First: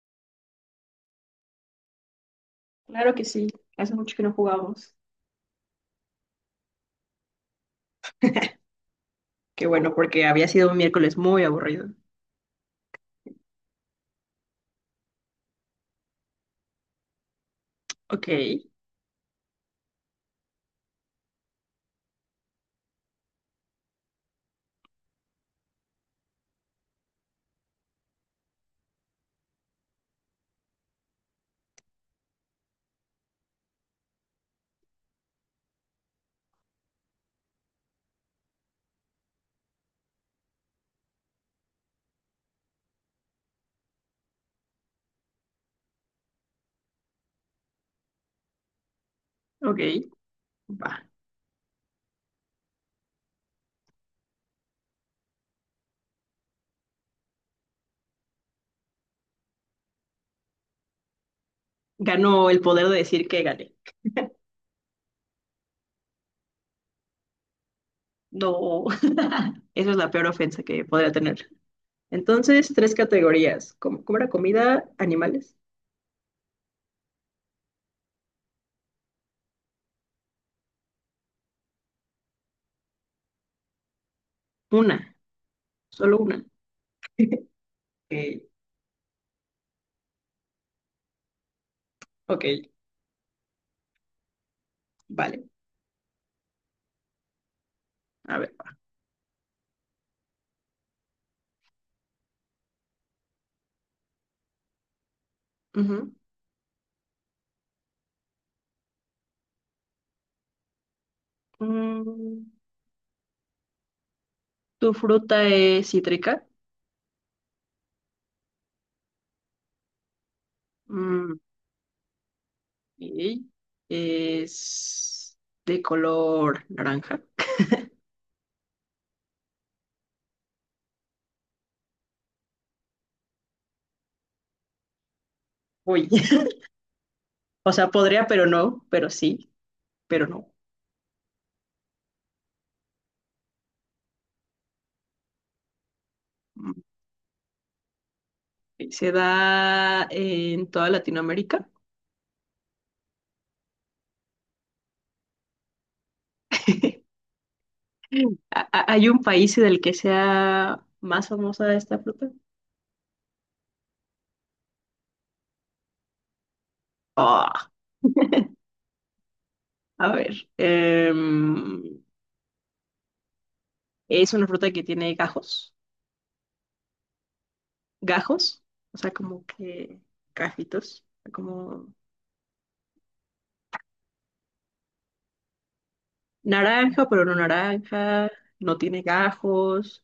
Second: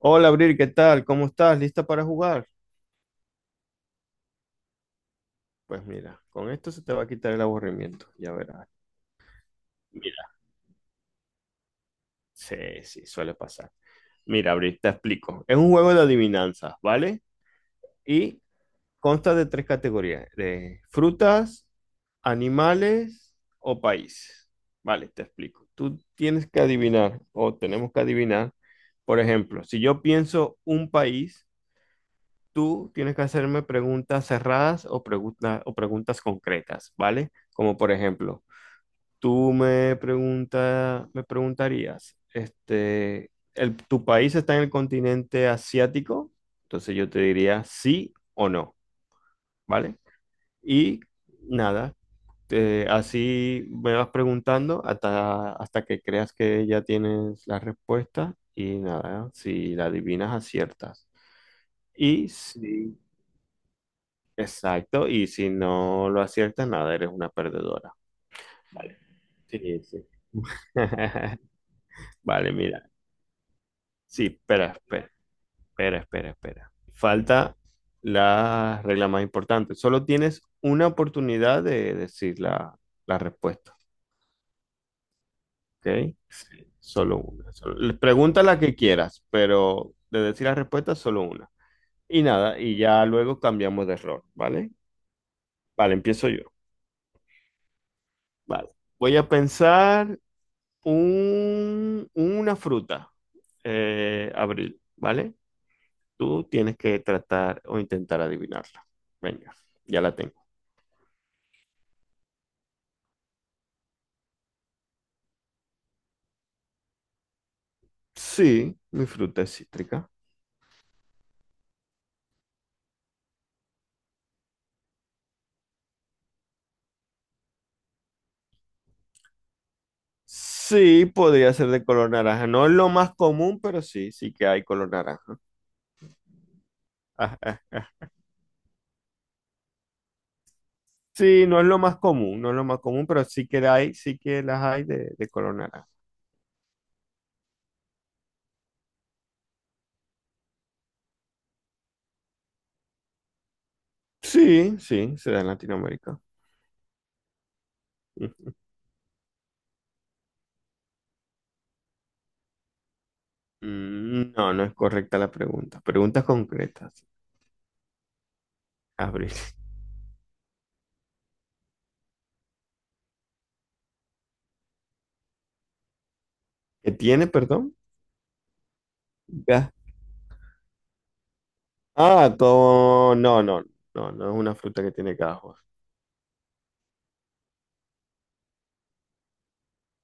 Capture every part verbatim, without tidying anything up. Hola, Abril, ¿qué tal? ¿Cómo estás? ¿Lista para jugar? Claro que sí, hace mucho que no jugamos. Pues mira, con esto se te va a quitar el aburrimiento, ya verás. Qué bueno, porque Mira, había sido un miércoles muy aburrido. sí, sí, suele pasar. Mira, Abril, te explico. Es un juego de adivinanzas, ¿vale? Ok, Y consta de tres categorías, de frutas, animales o países. Vale, te explico. Tú tienes que adivinar o tenemos que adivinar, por ejemplo, si yo pienso un país. Tú tienes que hacerme preguntas cerradas o, pregunta- o preguntas concretas, ¿vale? Como por ejemplo, tú me pregunta, me preguntarías, este, el- ¿tu país está en el continente asiático? Entonces yo te diría sí o no, ok, ¿vale? Y va. nada, te- así me vas preguntando hasta, hasta que creas que ya tienes la respuesta y nada, si la adivinas, aciertas. Y Ganó el poder de si... decir que gané. Exacto, y si no lo aciertas, nada, eres una perdedora. No, Vale. Sí, sí, eso es sí. la peor ofensa que podría tener. Vale, Entonces, mira. tres categorías. ¿Cómo, cómo Sí, era espera, comida, espera, animales? espera, espera, espera. Falta la regla más importante. Solo tienes una oportunidad de decir la, la respuesta, Una, ¿ok? solo una. Sí. Solo una. solo- le- Pregunta Ok, la que quieras, pero de decir la respuesta, solo una. Y ok, nada, y ya luego cambiamos de error, ¿vale? vale. Vale, empiezo yo. A ver. Vale. Voy a pensar un- una fruta, eh, Abril, ¿vale? Ujú. Tú tienes que tratar o intentar adivinarla. Venga, ya la tengo. Mm, ¿Tu fruta es cítrica? Sí, mi fruta es cítrica. Mm, ok. ¿Es de color naranja? Sí, podría ser de color naranja. No es lo más común, pero sí, sí que hay color naranja. Uy, o Ajá. sea, podría, pero no, pero sí, pero no. Sí, no es lo más común, no es lo más común, pero sí que hay, sí que las hay de, de color naranja. Mm. Se da en toda Latinoamérica. Sí, sí, se da en Latinoamérica. Ujú. ¿Ha- ha- Hay un país del que sea más famosa esta fruta? Mm, No, no es correcta la pregunta. Preguntas concretas. Ah, Abril. a ver, em, es una fruta que tiene gajos, ¿Qué tiene, perdón? gajos, o sea, como Ga- que gajitos, como Ah, con... No, no, no, no es una fruta que tiene gajos. naranja, pero no naranja, no tiene gajos.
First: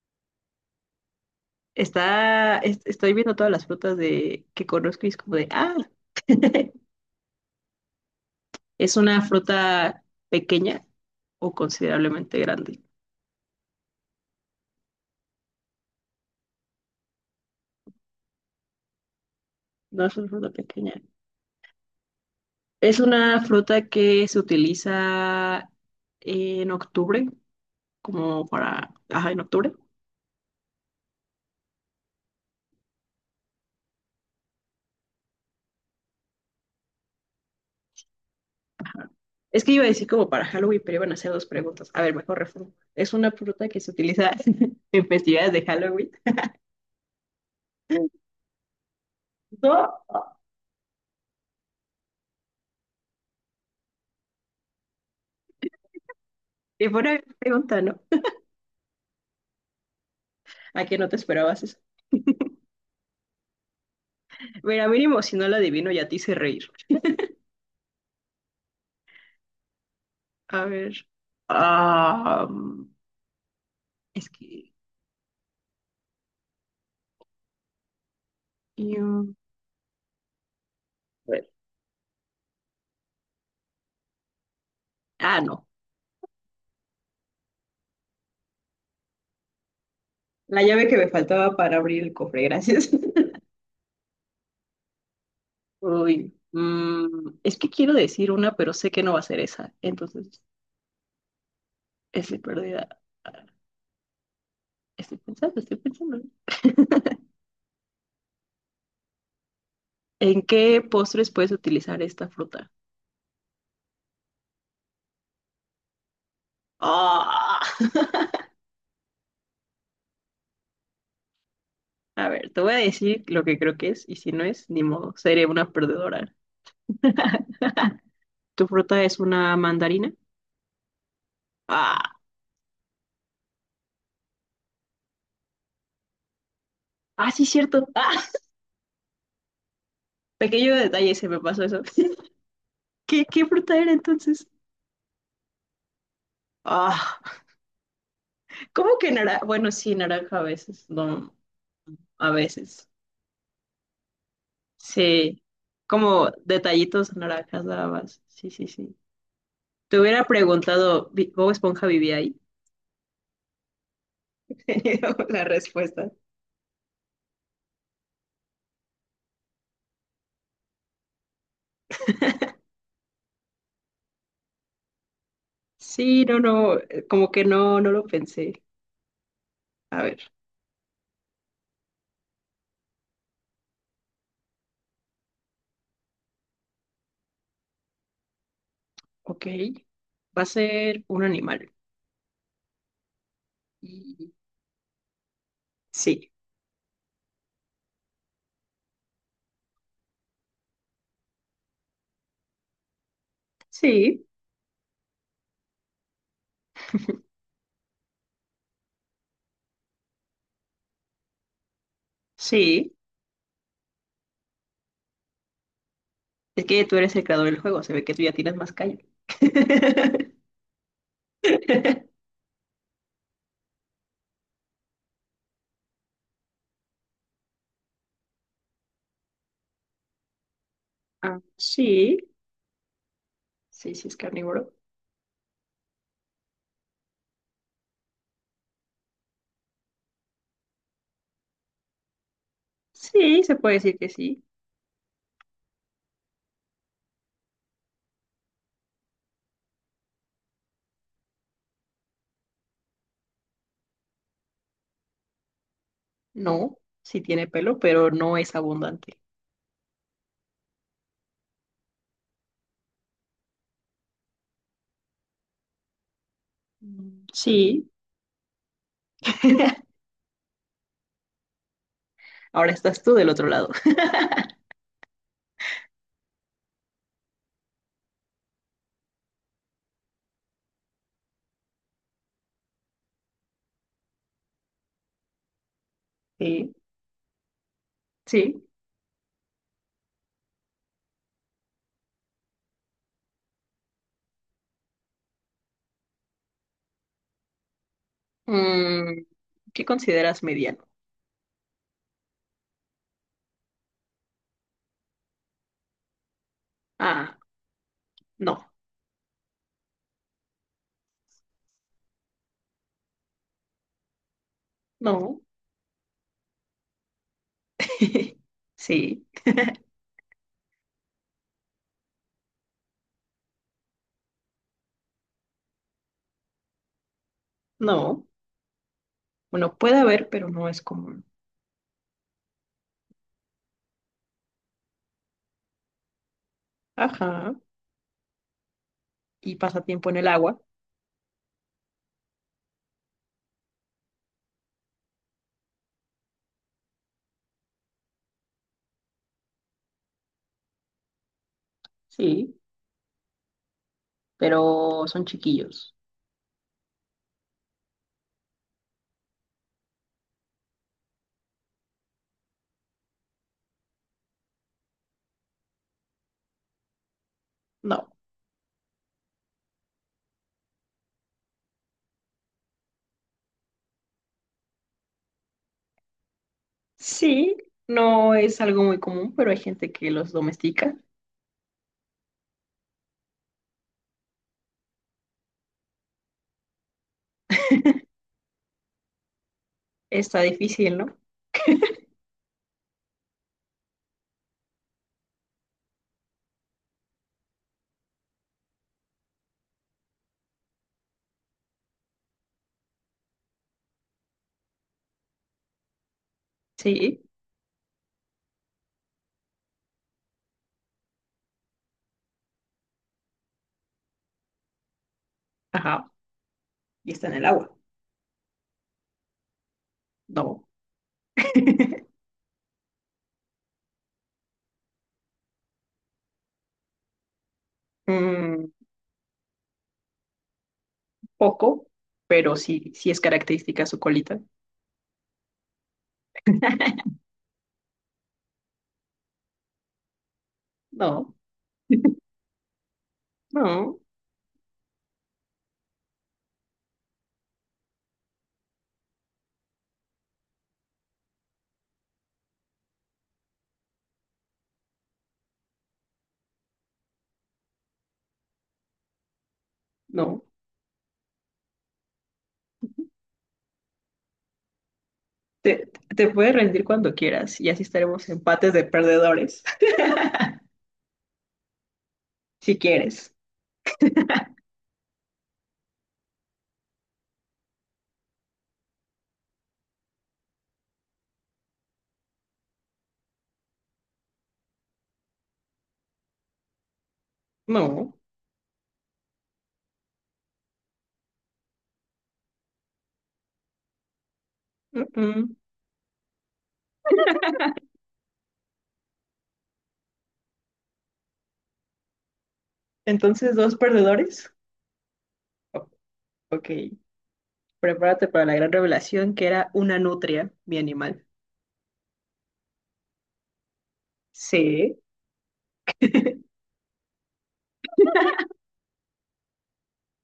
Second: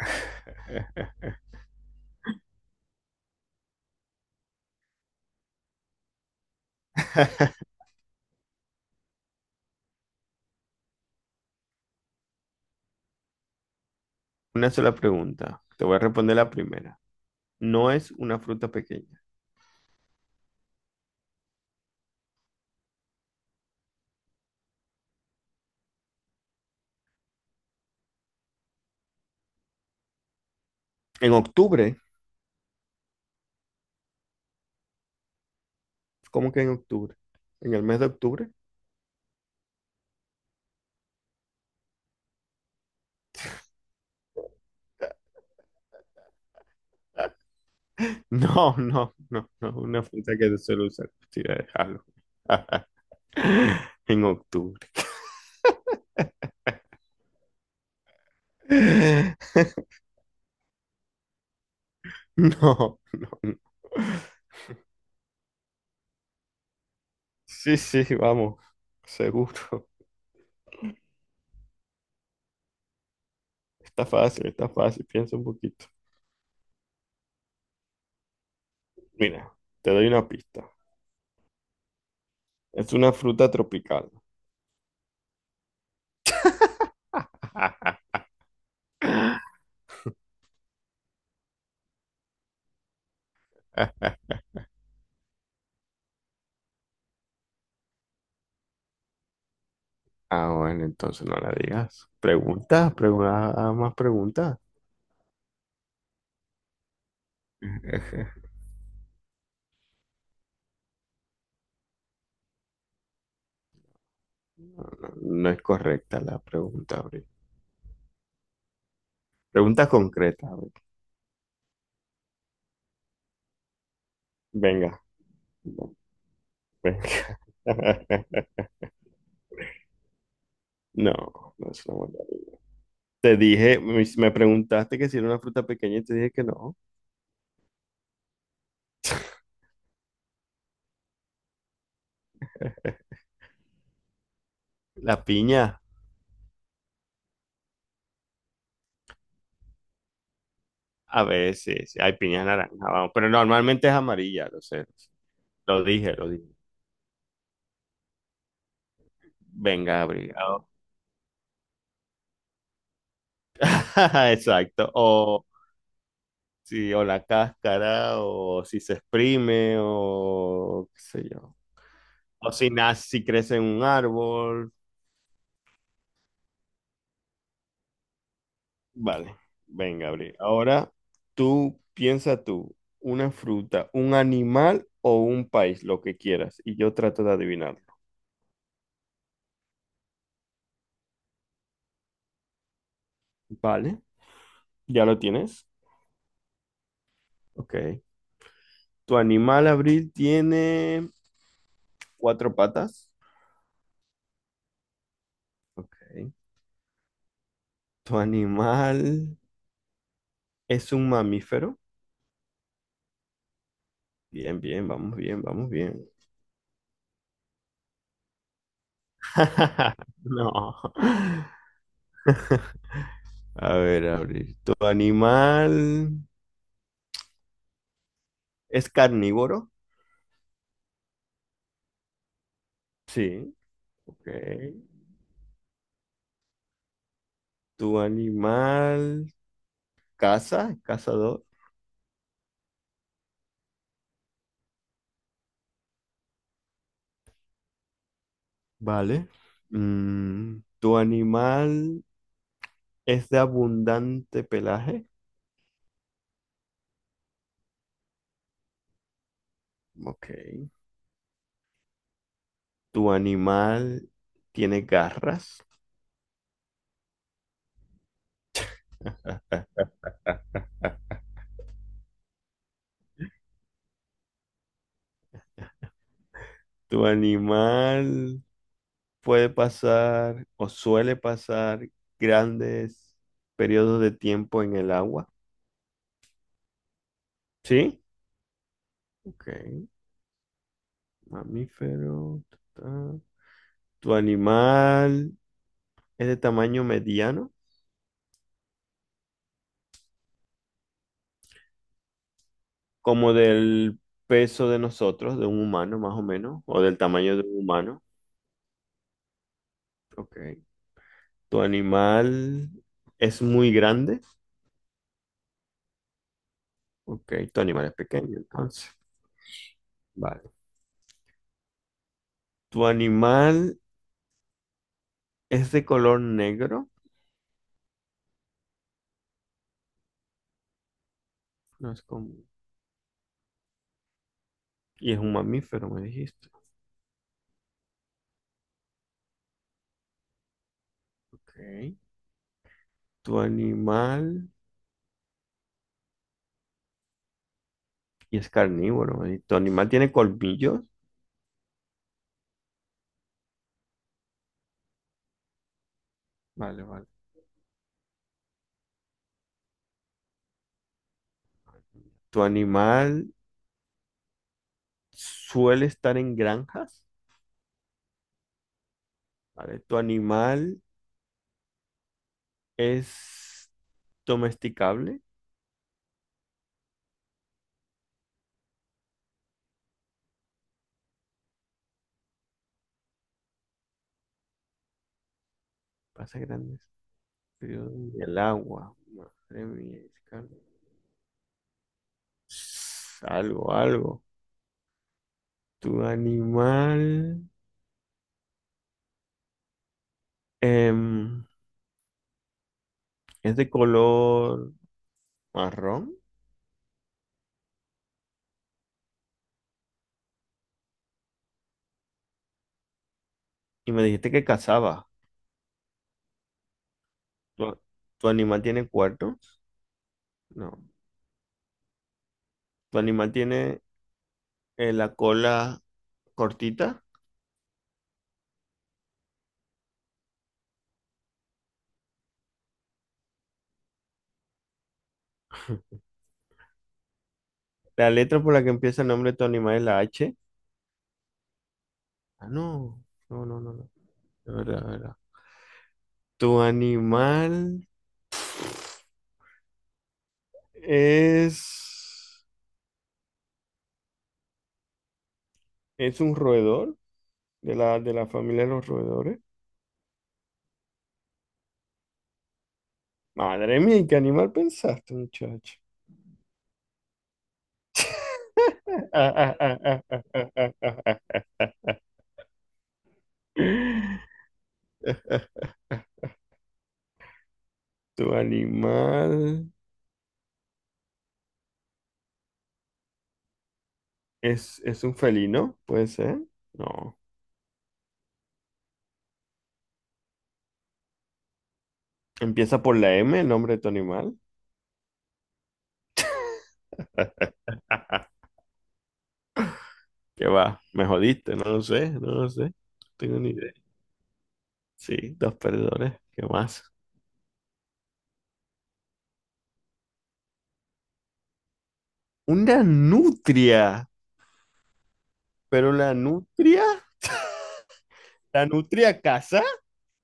Está, es- estoy viendo todas las frutas de, que conozco y es como de, ah, es una fruta pequeña o considerablemente grande. Una sola pregunta. Te voy a responder la primera. No es una fruta pequeña. No es una fruta pequeña. Es una fruta que se utiliza en octubre, como para, ajá, en octubre. En octubre, ¿cómo que en octubre? ¿En el mes de octubre? Es que iba a decir como para Halloween, pero iban a hacer dos preguntas. A ver, mejor reformulo. ¿Es una fruta que se utiliza en festividades de Halloween? No, no, no, no, No, una fruta que se suele usar. Sí, déjalo. En octubre. y buena pregunta, ¿no? ¿A qué no te esperabas eso? No, no, no. Mira, mínimo si no la adivino ya te hice reír. Sí, sí, vamos, seguro. A ver. Ah, Está es fácil, está que. fácil, piensa un poquito. mm, Mira, te doy una pista. a ver. Es una fruta tropical. Ah, no. La llave que me faltaba para abrir el cofre, gracias. Uy. mm, es que quiero decir una, pero sé que no va a ser esa. Entonces, Ah, bueno, entonces no la digas. estoy perdida. Pregunta, Ah, pregunta, ah, más preguntas. Estoy pensando, estoy pensando. ¿En qué postres puedes utilizar esta fruta? No, no, no es correcta la pregunta, Abril. Ah. Pregunta concreta, Abril. A ver, te voy a decir lo que creo que es, y si no es, ni Venga, modo, seré una perdedora. venga. ¿Tu fruta es una mandarina? No, no es una Ah, buena. Te dije, me me preguntaste que si era una fruta pequeña y te dije que no. ah, sí, cierto. Ah, pequeño detalle, se me pasó eso. ¿Qué, qué fruta era entonces? La piña. Ah, ¿cómo que naranja? Bueno, sí, naranja a veces, A no, ver, sí, sí, hay a piña naranja, veces. vamos. Pero normalmente es amarilla, lo sé. Sí, Lo dije, lo como dije. detallitos naranjas nada más. Sí, sí, sí. Te Venga, hubiera abrigado. preguntado, ¿vi- ¿Bob Esponja vivía ahí? Exacto. Tenido la O respuesta. sí, o la cáscara, o si se exprime, o qué sé yo. O si nace, si crece en un árbol. Sí, no, no, eh, como que no, no lo pensé. Vale, A venga, ver, abrigado. Ahora, tú piensa tú, una fruta, un animal o un país, lo que quieras. Y yo trato de adivinarlo. ok. Va a ser un animal. Vale, Y- ¿ya lo tienes? Sí, Ok. Tu animal, Abril, tiene... cuatro patas. sí, Ok. ¿Tu animal es un mamífero? sí. Bien, bien, vamos bien, vamos bien. Es que tú eres el creador del juego, se ve que tú ya tienes más callo. No. A ver, abrir. ¿Tu animal es carnívoro? Ah, sí, Sí. sí, sí es Ok. carnívoro. ¿Tu animal caza? ¿Cazador? Sí, se puede decir que sí. Vale. Mm, ¿tu animal es de abundante pelaje? No, sí tiene pelo, pero no es abundante. Ok. ¿Tu animal tiene garras? Mm, Sí. Ahora estás tú del otro lado. ¿Tu animal puede pasar o suele pasar grandes periodos de tiempo en el agua? Sí, ¿Sí? sí. Ok. Mamífero. Ta, ta. ¿Tu animal es de tamaño mediano? Mm, ¿qué consideras mediano? Como del peso de nosotros, de un humano más o menos, o del tamaño Ah, de un humano. no, Ok. ¿Tu animal es muy grande? no. Ok. Tu animal es pequeño, entonces. Sí, Vale. ¿Tu animal es de color negro? no. Bueno, puede haber, pero no es común. No es común. Y es un mamífero, me dijiste. Ajá. ¿Y pasa tiempo en el agua? Ok. Tu animal, y es carnívoro, ¿eh? Tu animal tiene colmillos. Sí, pero son chiquillos. Vale, vale. Tu animal suele estar en granjas, No. ¿vale? Tu animal es domesticable. Sí, no es algo muy común, pero hay gente que los domestica. Pasa grandes periodos en el agua. Madre mía, es Está carne. difícil, ¿no? Algo, algo. Tu animal em, es de color marrón Sí, y me dijiste que cazaba. ajá. Y está en el agua. ¿Tu, ¿Tu animal tiene cuernos? No. No. Tu animal tiene eh, la cola cortita. Mm, poco, pero sí, sí es característica su colita. La letra por la que empieza el nombre de tu animal es la H. No, Ah, no. No, no, no, no. no, De verdad, de verdad. Tu animal es. Es un roedor de la, de la familia de los roedores. no. Madre mía, ¿y qué animal pensaste, muchacho? Te, te puedes rendir cuando quieras y así estaremos empates de perdedores, si quieres. Tu animal es, es un felino, puede ser. No. No. Empieza por la M, el nombre de tu animal. mm, mm. ¿Qué va? ¿Me jodiste? No lo sé, no lo sé. No tengo ni Entonces, idea. dos perdedores. Sí, dos O- perdedores. ¿Qué ok. más? Prepárate para la gran revelación que era una nutria, mi animal. Una nutria. Sí. ¿Pero la nutria? ¿La nutria casa?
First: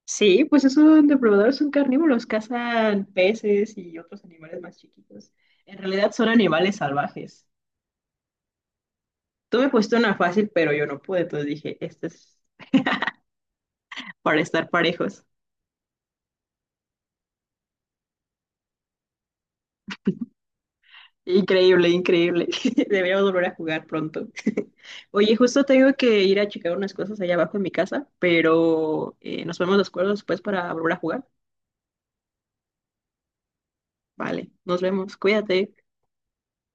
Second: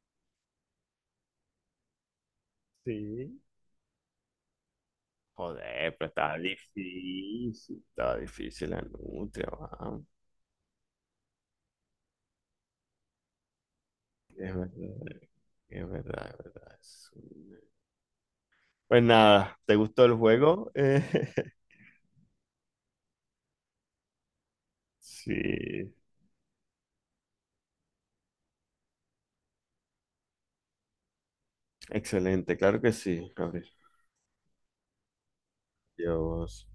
Sí, pues esos depredadores son carnívoros, cazan Sí. peces y otros animales más chiquitos. En Joder, pero realidad son estaba animales salvajes. difícil. Estaba difícil la nutria, Tú me pusiste va. una fácil, pero yo no pude, entonces dije, este es para Es estar verdad, parejos. es verdad, es verdad. Sí. Pues nada, ¿te gustó el juego? Eh, Increíble, increíble. Deberíamos volver a jugar pronto. Oye, justo tengo sí. que ir a checar unas cosas allá abajo en mi casa, pero eh, nos vemos de acuerdo después para volver a jugar. Excelente, claro que sí, Gabriel. Vale, nos vemos, cuídate. Dios.